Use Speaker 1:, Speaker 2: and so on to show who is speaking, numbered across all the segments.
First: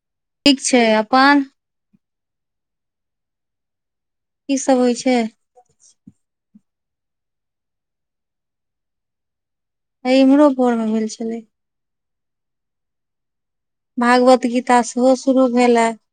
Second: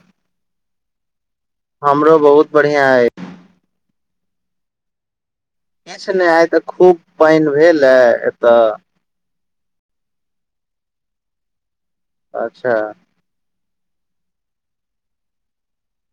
Speaker 1: ह
Speaker 2: ठीक छै अपन
Speaker 1: हमरो बहुत बढ़ियां ये
Speaker 2: की सब होइ छै
Speaker 1: किछु नहि आइ त खूब पानि भेलै एतय
Speaker 2: इम्हरो पोर मे भेल छलै
Speaker 1: अच्छा
Speaker 2: भागवत गीता सेहो शुरू भेलै अइ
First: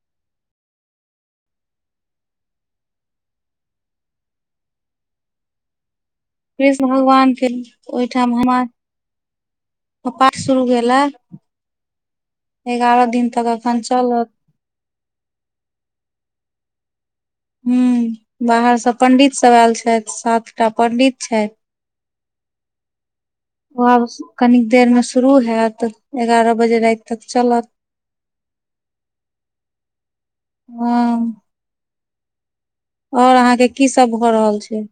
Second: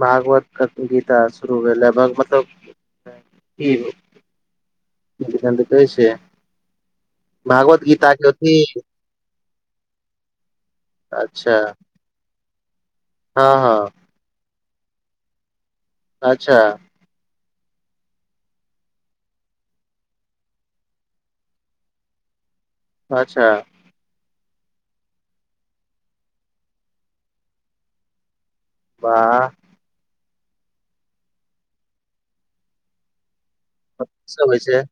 Speaker 1: भागवत के गीता शुरू भेल अइ भाग मतलब अखन त कहै छीये
Speaker 2: कृष्ण भगवान के ओहिठाम
Speaker 1: अथी
Speaker 2: हमरा त पाठ शुरू भेला
Speaker 1: अच्छा
Speaker 2: एगारह दिन
Speaker 1: हँ
Speaker 2: तक
Speaker 1: हँ
Speaker 2: अखन चलत
Speaker 1: अच्छा
Speaker 2: हूं बाहर सऽ पंडित सब आयल छथि सात टा पंडित छथि [inaudible]
Speaker 1: अच्छा
Speaker 2: ओ आब कनिक देर मे शुरू हेऽत एगारह बजे राति तक चलत [inaudible]
Speaker 1: वाह
Speaker 2: हूं आओर अहाँके की सब
Speaker 1: तब
Speaker 2: भऽ रहल
Speaker 1: चलइ छै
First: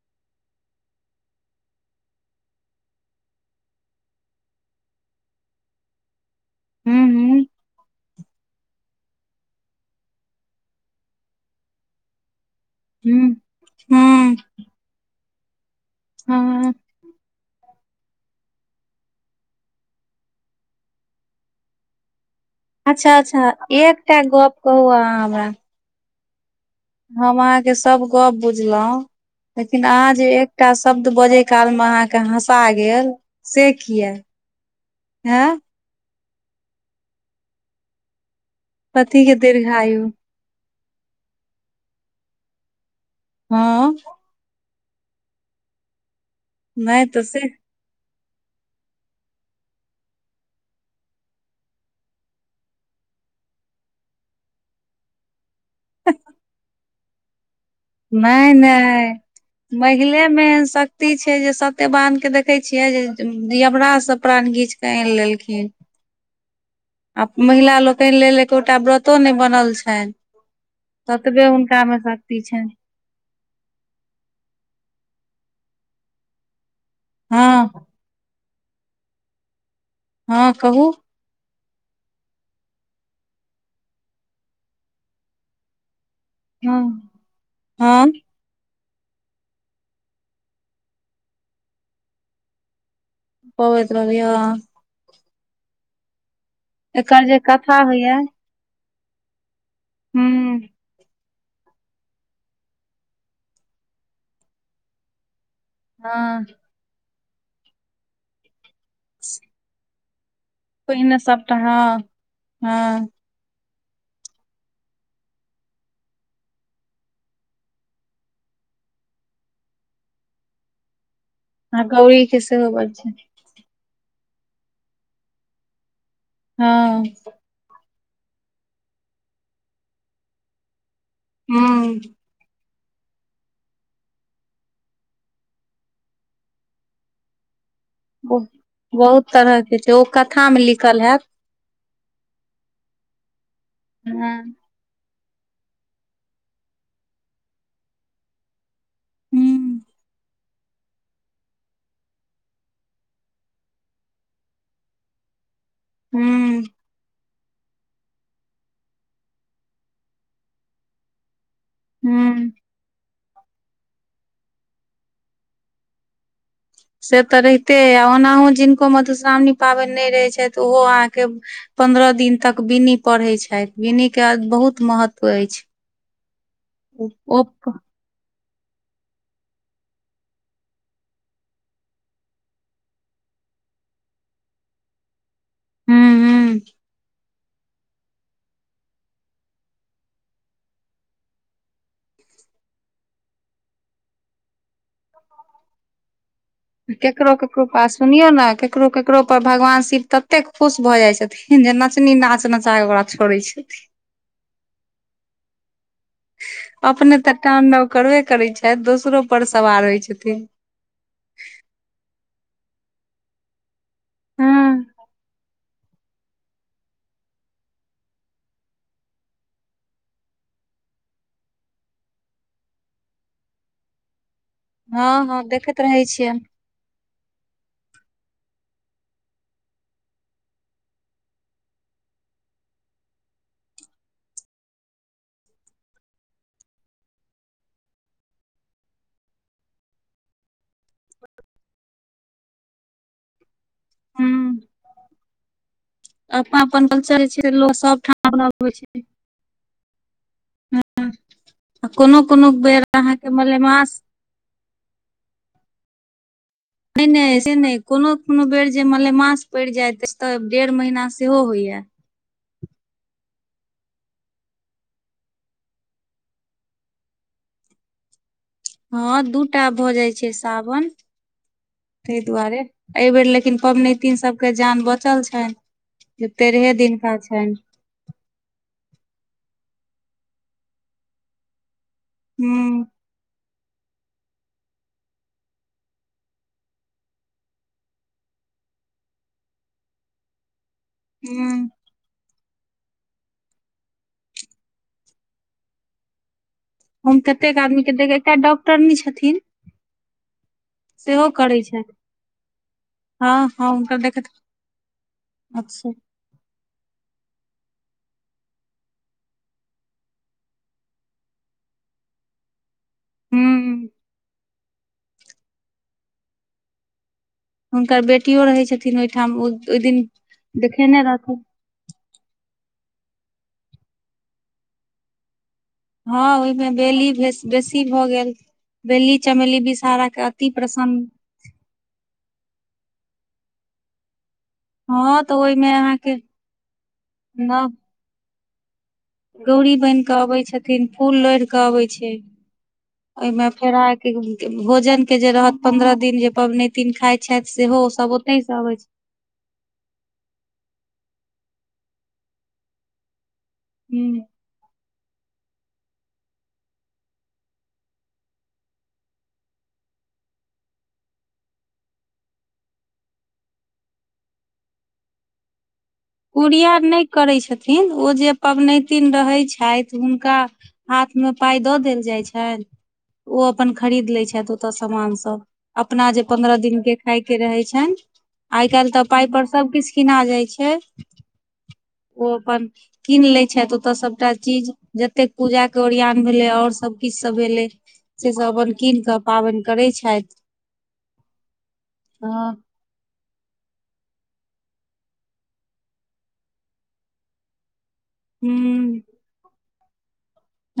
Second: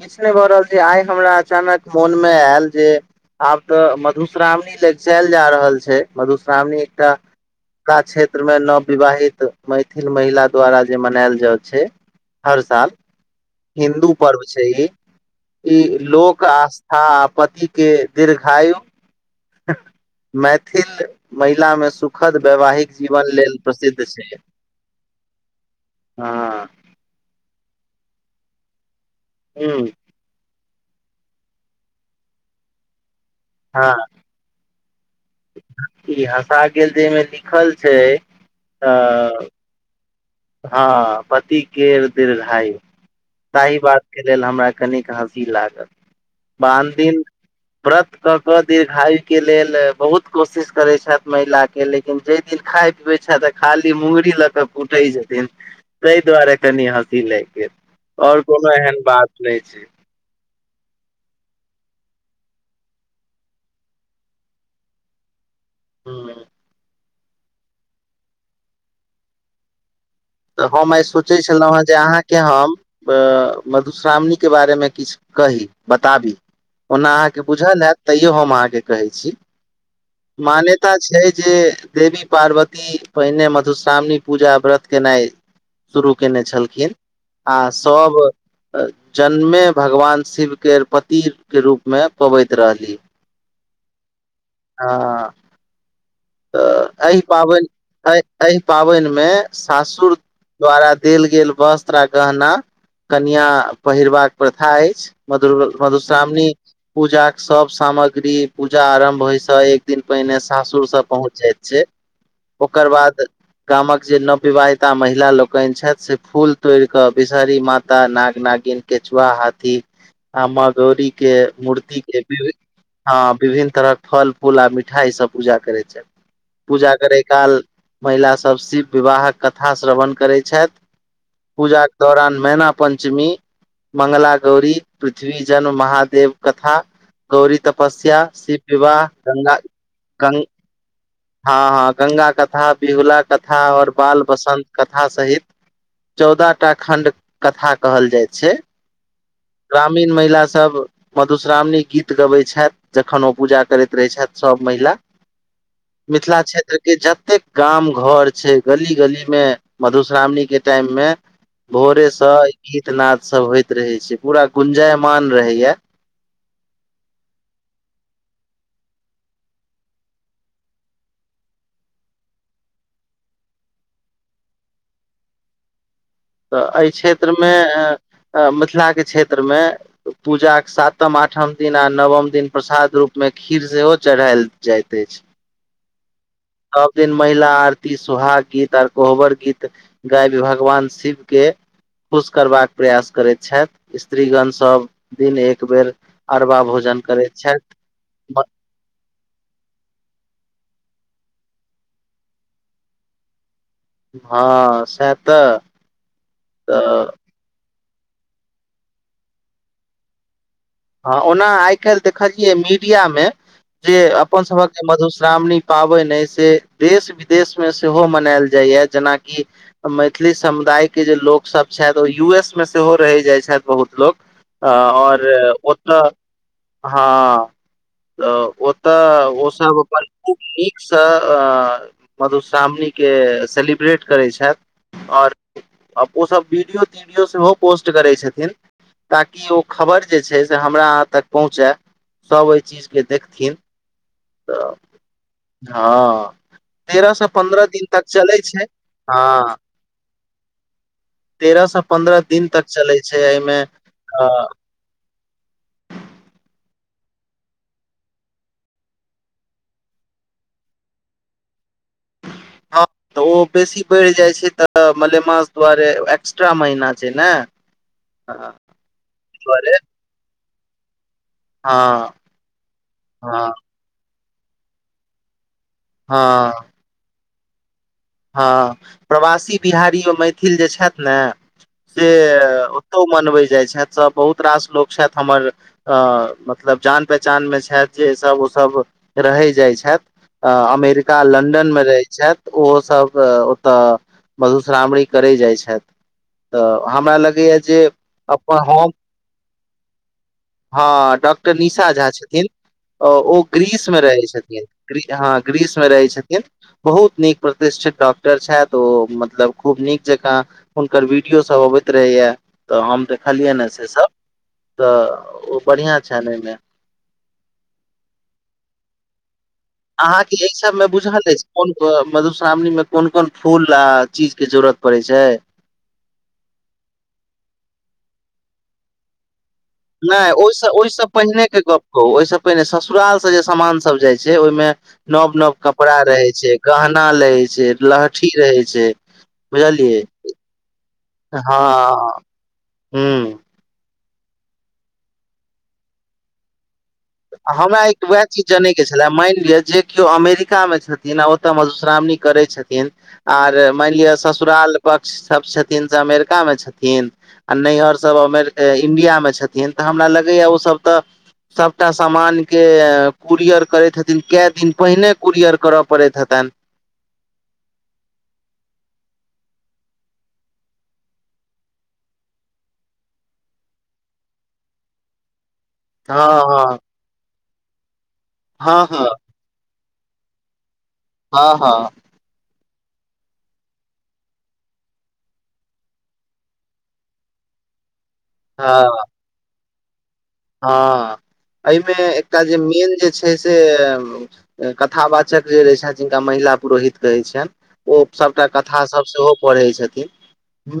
Speaker 1: किछ नय भऽ रहल छै आइ हमरा अचानक मोन मे आयल जे आब तऽ मधुश्रावणी लगिचेऽल जा रहल छै मधुश्रावणी
Speaker 2: हूं
Speaker 1: एकटा
Speaker 2: हूं
Speaker 1: मिथिला क्षेत्र मे नव विवाहित मैथिल महिला द्वारा जे मनेऽल जाय छै हर साल
Speaker 2: हूं
Speaker 1: हिन्दू
Speaker 2: हूं
Speaker 1: पर्व छै ई ई लोक
Speaker 2: हँ
Speaker 1: आस्था आ पति के दीर्घायु मैथिल महिला मे सु खद वैवाहिक
Speaker 2: अच्छा
Speaker 1: जीवन
Speaker 2: अच्छा
Speaker 1: लेल प्रसिद्ध
Speaker 2: एकटा
Speaker 1: छै
Speaker 2: गप कहू अहाँ हमरा
Speaker 1: हँ
Speaker 2: हम अहाँके सब गप बुझलौं
Speaker 1: ह
Speaker 2: लेकिन आहा जे एकटा शब्द बजै काल मे अहाँके हँसा गेल से
Speaker 1: हँ
Speaker 2: किया हें
Speaker 1: ई हँसा गेल जेमे लिखल छै अ
Speaker 2: पति के दीर्घायु
Speaker 1: हँ पति केर दीर्घायु सहि
Speaker 2: हँ
Speaker 1: बात लेल हमरा कनिक हँसी लागल बाह
Speaker 2: नहि तऽ
Speaker 1: दिन
Speaker 2: से
Speaker 1: व्रत कऽ कऽ दीर्घायुके लेल बहुत कोशिश करति छथि महिला के ले किन जै दिन खाय पीबै छथि खाली मुंगरी लऽ कऽ कुटै छथि तै दुआरे कनि हँसी लाइग गेल आओर
Speaker 2: नहि
Speaker 1: कोनो एहन
Speaker 2: नहि
Speaker 1: बात नय छै
Speaker 2: महिले मे एहन शक्ति छै जे सत्यबान के देखे छीयै जे यमराज स प्राण घीच आइन लेलखिन
Speaker 1: हू
Speaker 2: आ महिला लोकनि लेल एकोटा व्रतो नय बनल छनि
Speaker 1: तऽ हम आइ
Speaker 2: ततबे हुनका मे शक्ति छनि
Speaker 1: ह मधुश्रावणी के बारे मे किछ कही बताबी ओना अहाँके
Speaker 2: हँ
Speaker 1: बुझल हेऽत तैयो हम अहाँके कहै छी
Speaker 2: हँ कहू
Speaker 1: मान्यता छै जे देवी पार्वती पहिने मधुश्रावणी पूजा व्रत केनाइ शुरू केने
Speaker 2: हँ
Speaker 1: छलखिन आ
Speaker 2: हँ
Speaker 1: सब जन्मे भगवान शिव के पति के रूप मे पबति रहली
Speaker 2: पबति रहली हं
Speaker 1: हँ तऽ अहि
Speaker 2: एकर जे
Speaker 1: पाबनि
Speaker 2: कथा
Speaker 1: अहि
Speaker 2: होइया
Speaker 1: एहि पाबनि मे सासुर
Speaker 2: हूँ
Speaker 1: द्वारा देल गेल वस्त्र गहना कनिया पहिरबाक प्रथा अछि मधु
Speaker 2: हँ
Speaker 1: मधुश्रावणी पूजा के सब सामग्री पूजा आरम्भ होय छै एक एक दिन पहिने सासुर से
Speaker 2: पहिने
Speaker 1: पहुँच
Speaker 2: सबटा
Speaker 1: जाइत छै
Speaker 2: हँ
Speaker 1: ओकर
Speaker 2: हँ
Speaker 1: बाद गामक जे नब विवाहिताा महिला लोकनि छथि से फूल तोड़ क विषहरी माता नाग नागिन केंचुआ हाथी आ मदौरी के
Speaker 2: आ
Speaker 1: मूर्ति के
Speaker 2: गौरी
Speaker 1: विभ
Speaker 2: सेहो बड़ छै
Speaker 1: हँ विभिन्न तरह फल फूल आ मिठाइ सभ पूजा करैत छै पूजा
Speaker 2: हँ
Speaker 1: करै काल महिला सब शिव विवाहक कथा श्रवण करै छथि पूजा के
Speaker 2: हूँ
Speaker 1: दौरान मैना पञ्चमी मगला गौरी पृथ्वी जन्म महादेव कथा गौरी तपस्या शिव विवाहह ग्गा गा
Speaker 2: मि लिखल हैत
Speaker 1: हँ हँ गंगा कथा बिहुला कथा और बाल
Speaker 2: हूँ
Speaker 1: बसंत कथा सहित चौदह टा खंड कथा कहल जाइ छै
Speaker 2: हूँ
Speaker 1: ग्रामीण महिला सब मधुश्रावणी गीत गबैत छथि जखन ओ पूजा करैत रहैत छथि सभ महिला
Speaker 2: [inaudible]
Speaker 1: मिथिला क्षेत्र के जतेक गाम घर छै गली गली मे मधुश्रावणी के टाइम मे भोरे से
Speaker 2: हूँ
Speaker 1: गीत नाद सब होइत रहे छै पूरा गुंजयमान रहेया
Speaker 2: से तऽ रहिते आ ओनाहु जिनको मधुश्रावणी पाबनि नय रहैत छथि। ओहो अहाँके पन्द्रह दिन तक बिनी पढ़ै छथि। बिनी के बहुत महत्व ऐछ
Speaker 1: तऽ एहि क्षेत्र मे मिथिला के क्षेत्र मे पूजाक सातम आठम दिन आ नवम दिन प्रसाद रूप मे खीर सेहो चढ़ायल जाइत अछ।
Speaker 2: हाँ हाँ
Speaker 1: सब दिन महिला आरती सुहाग गीत आर कोहबर गीत गाय भी भगवान शिव के खुश करबाक प्रयास करैत छथि स्त्रीगण सब दिन एक बेर आरबा भौ
Speaker 2: केकरो केकरो पास सुनियौ न केकरो केकरो पर भगवान शिव तते खुश भ जाय छथिन जे नचनी नाच नचा के ओकरा छोड़ै छथिन
Speaker 1: हँ सएह तऽ।
Speaker 2: अपने तऽ टान्डव करबे करै छथि। दोसरो पर सवार होइ छथिन
Speaker 1: हँ ओना आइ काल्हि देखलियै मीडिया मे। जे अपन
Speaker 2: हँ
Speaker 1: सभक मधुश्रावणी पाबनि अइ से देश विदेश मे सेहो मनायल जाइया जेनाकि मैथिली समुदाय के जे लोक सब छथि। ओ यू एस मे सेहो रहि जाइ छथि बहुत लोक अ ओर
Speaker 2: परहै छिय
Speaker 1: हँ। तऽ ओतय ओसभ अपन खूब नीक सँ अ मधुश्रावणी के सेलिब्रेट करैत छथि ओर आ ओ सब वीडियो तीडियो सेहो पोस्ट करे छथिन ताकि ओ खबर जे छै से हमरा अहाँ तक पहुँचे सब ओहि चीज के देखथिन
Speaker 2: हूँ
Speaker 1: तऽ। हँ
Speaker 2: अपन अपन
Speaker 1: तेरह
Speaker 2: कल्चर
Speaker 1: सँ
Speaker 2: जे छै से
Speaker 1: पन्द्रह
Speaker 2: लोक
Speaker 1: दिन तक चलै छै हँ तेरह सँ
Speaker 2: ह
Speaker 1: पन्द्रह
Speaker 2: कोनो कोनो बेर अहाँ के मलेमास
Speaker 1: हा
Speaker 2: नहि नहि से नहि कोनो कोनो बेर जे मलेमास पड़ि जायत अछि त डेढ़ महीना सेहो होइ ये
Speaker 1: हँ त ओ बेसी बढ़ि जाइ छै त मलेमास दुआरे एक्स्ट्रा महीना छै ने ह
Speaker 2: हँ दूटा भ जाइत छै सावन
Speaker 1: हँ
Speaker 2: तै दुआरे अइ बेर
Speaker 1: हँ
Speaker 2: लेकिन पबनैतिन सभ के जान बचल छनि जे
Speaker 1: हँ
Speaker 2: तेरहे दिनका छनि
Speaker 1: हँ प्रवासी बिहारी ओ मैथिल जे छथि ने से
Speaker 2: हूँ
Speaker 1: ओतो मनबैत जाइत छथि सभ बहुत रास लोक छथि हमर अ मतलब जान पहचान मे छथि जेसभ ओ सभ रहै जाइत छथि अ अमेरिका
Speaker 2: हूँ
Speaker 1: लन्दन मे रहै छथि ओ सभ ओत मधुश्रावणी करे जाइ छथि त हमरा
Speaker 2: हम कतेक
Speaker 1: लगैया जे
Speaker 2: आदमी के देख एकटा
Speaker 1: अपन हम
Speaker 2: डॉक्टरनी छथिन
Speaker 1: हँ
Speaker 2: सेहो
Speaker 1: डॉक्टर
Speaker 2: करै
Speaker 1: निशा
Speaker 2: छथि
Speaker 1: झा छथिन ओ
Speaker 2: हँ हँ
Speaker 1: ग्रीस
Speaker 2: हुनकर
Speaker 1: मे रहै
Speaker 2: देखैत
Speaker 1: छथिन हँ ग्रीस मे
Speaker 2: अच्छा
Speaker 1: रहै छथिन बहुत नीक प्रतिष्ठित डॉक्टर छथि ओ मतलब खूब नीक जेकाँ हुनकर वीडियो सब अबैत रहेया त हम देखलियै ने से
Speaker 2: हूँ
Speaker 1: सब त ओ बढ़िआँ छनि अय मे
Speaker 2: हुनकर बेटियो रहै छथिन ओहिठाम ओ
Speaker 1: अहाँके अय सब मे बुझल अछि कोन को मधुश्रावणी में कोन कोन फूल आ चीज के जरूरत पड़े छै
Speaker 2: हँ ओय मे बेली बेसी भए गेल बेली चमेली दिस
Speaker 1: नय ओय सँ ओय सँ पहिने के गप कहू ओय सँ पहिने ससुराल से जे सामान सब जाइ छै ओय मे
Speaker 2: हँ
Speaker 1: नव
Speaker 2: तऽ
Speaker 1: नव
Speaker 2: ओहिमे
Speaker 1: कपड़ा
Speaker 2: अहाँके
Speaker 1: रहै छै गहना लहय
Speaker 2: नव
Speaker 1: छै लहठी रहय छै
Speaker 2: गौरी बन
Speaker 1: बुझलियै
Speaker 2: के अबै छथिन फूल
Speaker 1: हँ
Speaker 2: लोढ़ के अबै छै ओय
Speaker 1: हूँ
Speaker 2: मे फेरा के भोजन के जे रहत पंद्रह दिन जे पबनैतिन खाइत
Speaker 1: हमरा एक वएह चीज जनय के छले मानि लिअ जे क्यो अमेरिका मे छथिन आ ओतय मधुश्रावणी करय छथिन आर मानि लिय
Speaker 2: छै
Speaker 1: ससुराल पक्ष सब छथिन से अमेरिका मे छथिन आ नैहर सभ अमेर इंडियामे छथिन त हमरा लगैए ओसभ त एकटा समान के कुरियर करे हथिन कै दिन पहिने कुरियर करब
Speaker 2: कुरिया नहि करैत छथिन ओ जे पबनैतिन रहैत छथि हुनका हाथ मे पाय द देल जाइ छै ओ अपन खरीद लै छथि ओतअ सामान सब अपना जे पंद्रह
Speaker 1: हँ
Speaker 2: दिन के खाय के रहे छैन आई
Speaker 1: हँ
Speaker 2: काइल त
Speaker 1: हँ
Speaker 2: पाय पर सब किछ कीना जाय छै हे
Speaker 1: हँ हँ
Speaker 2: ओ अपन कीन लै छथि ओतय सभटा चीज जतेक पूजा के ओरियान भेलै आओर सभ किछु भेलै से सब अपन
Speaker 1: हँ
Speaker 2: कीन क पाबैं करै छथि
Speaker 1: हँ अय मे एकटा
Speaker 2: हँ
Speaker 1: जे मेन जे छै छै से कथाावाचक जे रहै छै जिनका महिला पुरोहित कहैय छैन ओ सभटा कथा
Speaker 2: हूँ
Speaker 1: सब सेहो पढ़ै छथिन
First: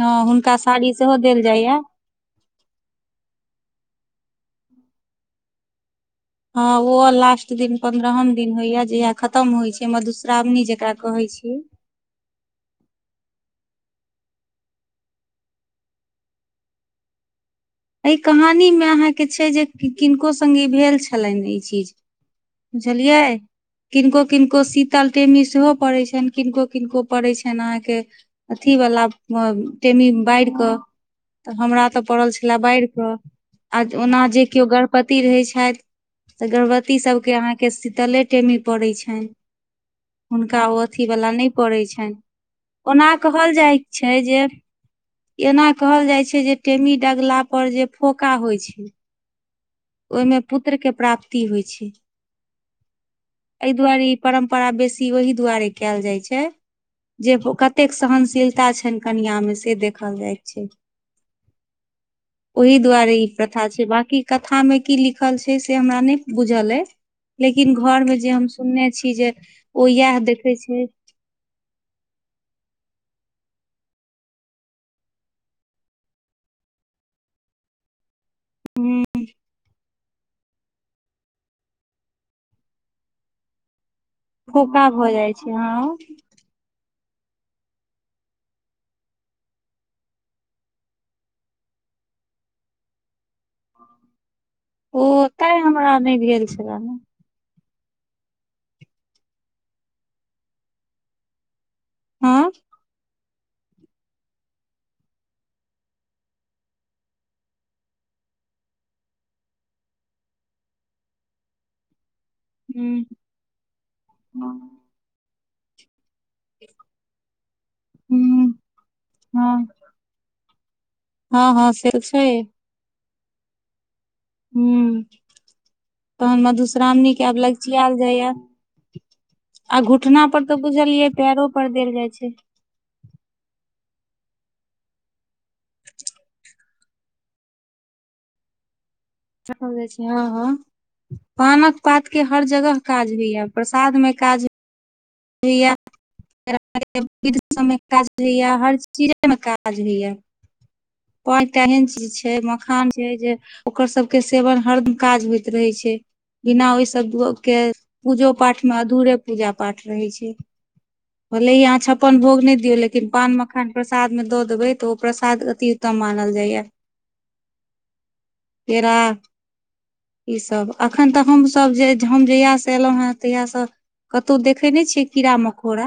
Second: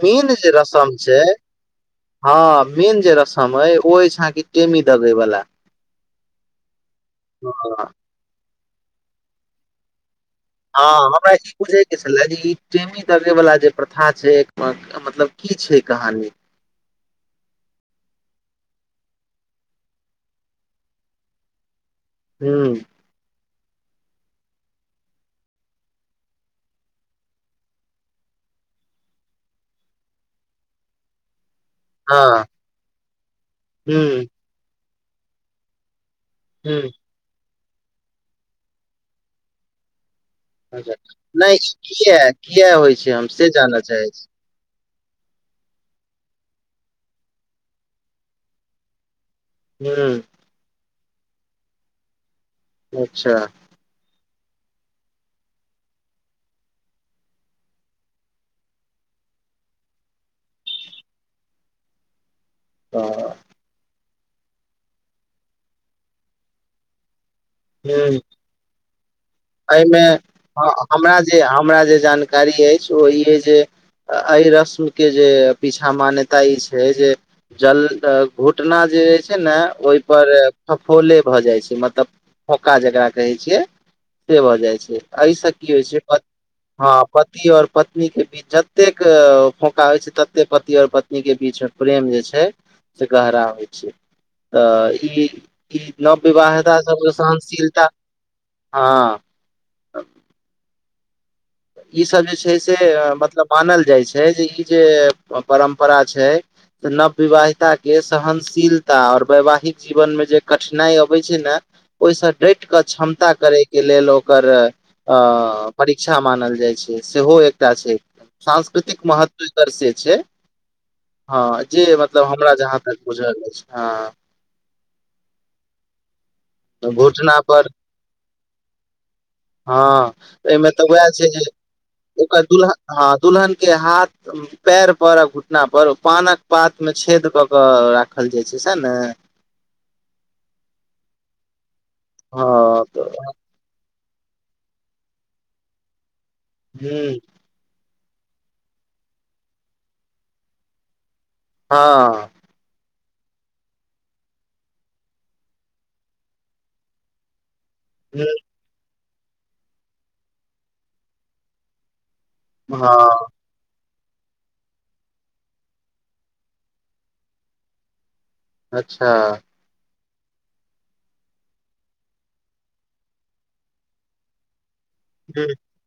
Speaker 2: हँ
Speaker 1: जे
Speaker 2: हुनका
Speaker 1: रसम
Speaker 2: साड़ी सेहो
Speaker 1: छै
Speaker 2: देल जाइया
Speaker 1: हँ मेन जे रसम अय ओ अछि अहाँ के टेमी दगे वला
Speaker 2: हँ ओहो लास्ट दिन
Speaker 1: हँ
Speaker 2: पंन्द्रहम दिन होय जहिया खतम होइ छै मधु श्रावणी जेकरा
Speaker 1: हँ,
Speaker 2: कहै
Speaker 1: हमरा ई
Speaker 2: छै
Speaker 1: बुझे छले जे ई टेमीे दागे वला जे प्रथा छै मतलब की छै कहानी
Speaker 2: यै कहानी में अहाँकेँ छै जे किनको संगे भेल छलैन ई चीज
Speaker 1: हूँ
Speaker 2: बुझलियै किनको किनको शीतल टेमी सेहो पड़ैत छैन किनको किनको पड़ैत छैन अहाँकेँ अथी वला टेमी बाइर कऽ [inaudible] तऽ हमरा तऽ पड़ल
Speaker 1: हँ
Speaker 2: छले बाइर कऽ आ ओना
Speaker 1: हूँ
Speaker 2: जे केओ गर्भवति रहै छैथ तऽ
Speaker 1: हूँ
Speaker 2: गर्भवती सभ केँ अहाँ केँ शीतले टेमी पड़ै छैन हुनका ओ
Speaker 1: अच्छा
Speaker 2: अथीवला नै
Speaker 1: नहि
Speaker 2: पड़ैत छैन
Speaker 1: किया किया होइ
Speaker 2: ओना
Speaker 1: छै हम से
Speaker 2: कहल
Speaker 1: जानऽ
Speaker 2: जाइ
Speaker 1: चाहै
Speaker 2: छै
Speaker 1: छी
Speaker 2: जे एना कहल जाइ छै जे टेमी डगला पर जे फोका होइ छै
Speaker 1: हूँ
Speaker 2: ओइमें पुत्र केँ प्राप्ति होइत छै
Speaker 1: अच्छा
Speaker 2: यै दुआरे ई परम्परा बेसी ओहि दुआरे कैल जाय छै जे उऽ कतेक सहनशीलता छैन कनिआ में से देखल जाइ छै [inaudible] ओहि दुआरे
Speaker 1: तऽ
Speaker 2: ई प्रथा छै बकी क था में की लिखल छै से हमरा नै बुझल यऽ लेकिन
Speaker 1: हूँ
Speaker 2: घर में जे हम सुनने छी जे ओ
Speaker 1: एहिमे
Speaker 2: इहै देखे
Speaker 1: ह-
Speaker 2: छै
Speaker 1: हमरा जे हमरा जे जानकारी ऐछ ओ ई है जे अइ रस्म केँ जे पीछा मान्यता ई छै जे जल्द घुटना जे रहे छै न ओइपर फफोले भऽ जाइ छै मतलब फौका जकरा कहै छियै से भऽ जाइ
Speaker 2: फोका
Speaker 1: छै
Speaker 2: भऽ जाइ
Speaker 1: अइ स की होइ
Speaker 2: हँ
Speaker 1: छै हऽ पति और पत्नी केँ बीच जतेक फोका होइ छै तते पति और पत्नी केँ बीच प्रेम जे छै से गहरा होइ छै तऽ
Speaker 2: ओ
Speaker 1: ई
Speaker 2: तैं
Speaker 1: ई
Speaker 2: हमरा नहि भेल
Speaker 1: नवविवाहिता
Speaker 2: छलए
Speaker 1: सब सहनशीलता [inaudible] ह ईसभ जे
Speaker 2: हँ
Speaker 1: छै से मतलब मानल जाइ छै जे ई जे परम्परा छै नवविवाहिता केँ सहनशीलता और वैवाहिक जीवन में जे कठिनाइ अबै छै न ओइ स डैट कऽ
Speaker 2: हूँ
Speaker 1: क्षमता करे केँ लेल ओकर अ परीक्षा [unintelligible] मानल जाइ छै सेहो एकटा छै सांस्कृतिक महत्व
Speaker 2: हँ
Speaker 1: एकर से छै।
Speaker 2: हँ
Speaker 1: हऽ
Speaker 2: हँ
Speaker 1: जे
Speaker 2: से तऽ छै
Speaker 1: मतलब हमरा जहाँ तक बुझल एछ हँ।
Speaker 2: हु [inaudible] तहन मधुश्रावणी केँ
Speaker 1: घुटना
Speaker 2: आब लगचियाल जाइ यऽ।
Speaker 1: हऽ अय में तऽ उहै छै जे
Speaker 2: पैरो पर देल जाइ
Speaker 1: [inaudible]
Speaker 2: छै
Speaker 1: ओकर दुल्हन हऽ दुल्हन केँ हाथ- पैर पर आ घुटना पर पान कऽ पात में छेद कऽ कऽ राखल जाइ छै सैह न
Speaker 2: राखल जाइ छै हँ हँ [inaudible] पान कऽ पात केँ हर जगह
Speaker 1: हँ तऽ
Speaker 2: काज होइ यऽ प्रसाद में काज [inaudible] होइ यऽ
Speaker 1: ह
Speaker 2: [unintelligible] समय काज होइ यऽ हर चीजे में काज होइ यऽ पाँचटा
Speaker 1: हँ
Speaker 2: एहन चीज छै मखान छै जे ओकर सब केँ सेवन हरदम काज होइत रहे छै बिना ओइ सब ब केँ
Speaker 1: हूँ
Speaker 2: पूजो पाठ में अधूरे पूजा पाठ रहे छै भले ही अहाँ छपन भोग नै दियौ लेकिन
Speaker 1: हँ
Speaker 2: पान मखान प्रसाद में दऽ देबै तऽ ओ प्रसाद अति उत्तम मानल जा यऽ। केेरा।
Speaker 1: अच्छा
Speaker 2: ई सब अखन तऽ हम सब जे हम जहिया से एलौ हे तहिया से कतौ देख, देखे नै छियै कीड़ा
Speaker 1: ह
Speaker 2: मकोड़ा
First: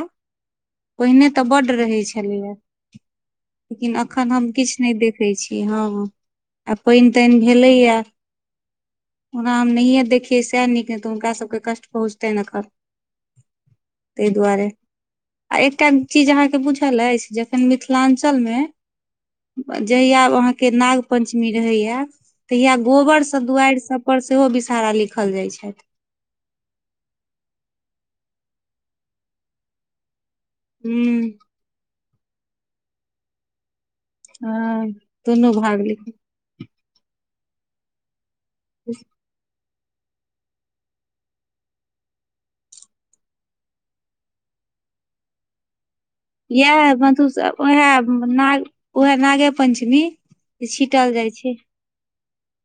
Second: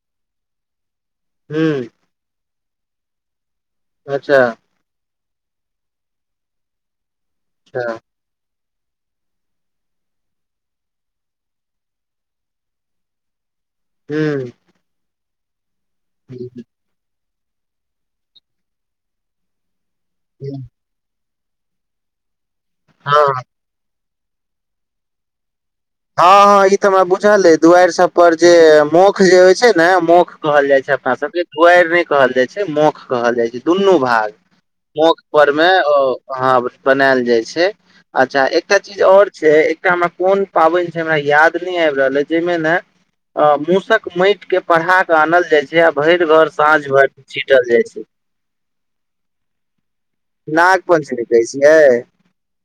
Speaker 2: [inaudible] पहिने तऽ बड
Speaker 1: ह
Speaker 2: रहे छलै यऽ लेकिन एखन
Speaker 1: अच्छा
Speaker 2: हम किछ नै देखै छीयै हऽ हऽ आ पैन तैन
Speaker 1: अच्छा
Speaker 2: भेलैया ओना हम नहिये देखियै सएह नीक नय तऽ हुनका सभके कष्ट पहुँचतै ऐेखन
Speaker 1: ह
Speaker 2: तेए दुआरे आ एकटा चीज अहाँ के बुझ झल ऐछ जखैन मिथलांचंल मे जहिया आब
Speaker 1: हँ
Speaker 2: नाग पञ्चमी रहैया तहिया गोबरसँ दुआइर सब पर सेहो विषहारा लिखल जाय छैथ
Speaker 1: हँ हँ ई तऽ हमरा बुझल अ दुआइर सभ पर जे मोख जे होइ छै ने मख- कहल जाय छै अपना
Speaker 2: हूँ
Speaker 1: सबके दुआएर नय कहल जाइ छै मौख कहल जाय छै दुनू भाग
Speaker 2: हँ
Speaker 1: मौख पर
Speaker 2: दुनू
Speaker 1: मे
Speaker 2: भाग ले
Speaker 1: ओ- ह बस बनायल जाइ छै अच्छा एकटा चीज और छै एकटा हमरा कोन- पाबैन छै हमरा याद नय आइब रहल ऐछ जाइमे ने अ मूसक माइट के पढ़ा आनल जाय छै आ भेर घर साँझ भेर छीटल जाय छै
Speaker 2: नग उह नागे पञ्चमी
Speaker 1: नाग
Speaker 2: छिटल
Speaker 1: पञ्चमी
Speaker 2: जाइ
Speaker 1: कहै
Speaker 2: छै
Speaker 1: छियै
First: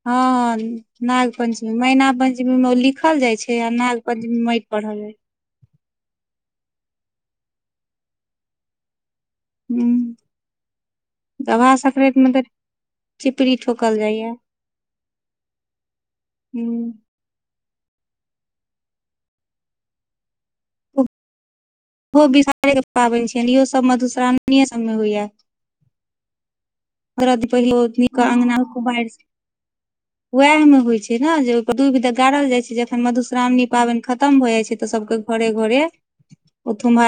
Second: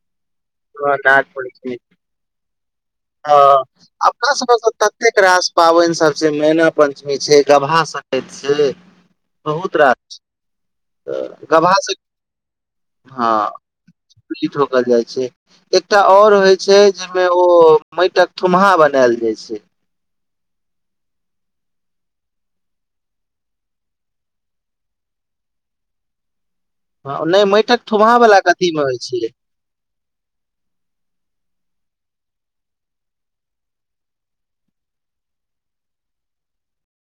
Speaker 2: हँ
Speaker 1: हँ
Speaker 2: नाग पञ्चमी मैना पञ्चमी पंचमी मे लि
Speaker 1: ह अपना समस
Speaker 2: जाइ
Speaker 1: ततेक रास पाबैन सब छै मैना पंचमी छै गभा सक्रंत छै बहुत
Speaker 2: हूँ
Speaker 1: रास तऽ
Speaker 2: गबहा
Speaker 1: गभा-
Speaker 2: संक्रान्ति मे तऽ
Speaker 1: हँ
Speaker 2: चिपरी ठोकल जाइया
Speaker 1: [inaudible] ठोकल जाइ छै एकटा और होइ छै
Speaker 2: हूँ
Speaker 1: जे मे ओ माइटक थुम्हा बनायल जाय छै
Speaker 2: ओहो बिषारेके पाबैन छियन इहोसभ मधुश्रावणीे सभमे होइयै
Speaker 1: हँ
Speaker 2: [inaudible]
Speaker 1: नहि
Speaker 2: घी पहिल
Speaker 1: माटिक
Speaker 2: होत
Speaker 1: ठोबहा
Speaker 2: न
Speaker 1: वाला
Speaker 2: अंगना
Speaker 1: कथी मे
Speaker 2: खूब
Speaker 1: होइ
Speaker 2: बर
Speaker 1: छै
Speaker 2: वएह मे होइत छै न जे दूइभ गाड़ल जाइ छै जखन मधुश्रावणी पाबैन खतम भऽ जाइ छै तऽ सभके- घरे घरे ओ थुमहा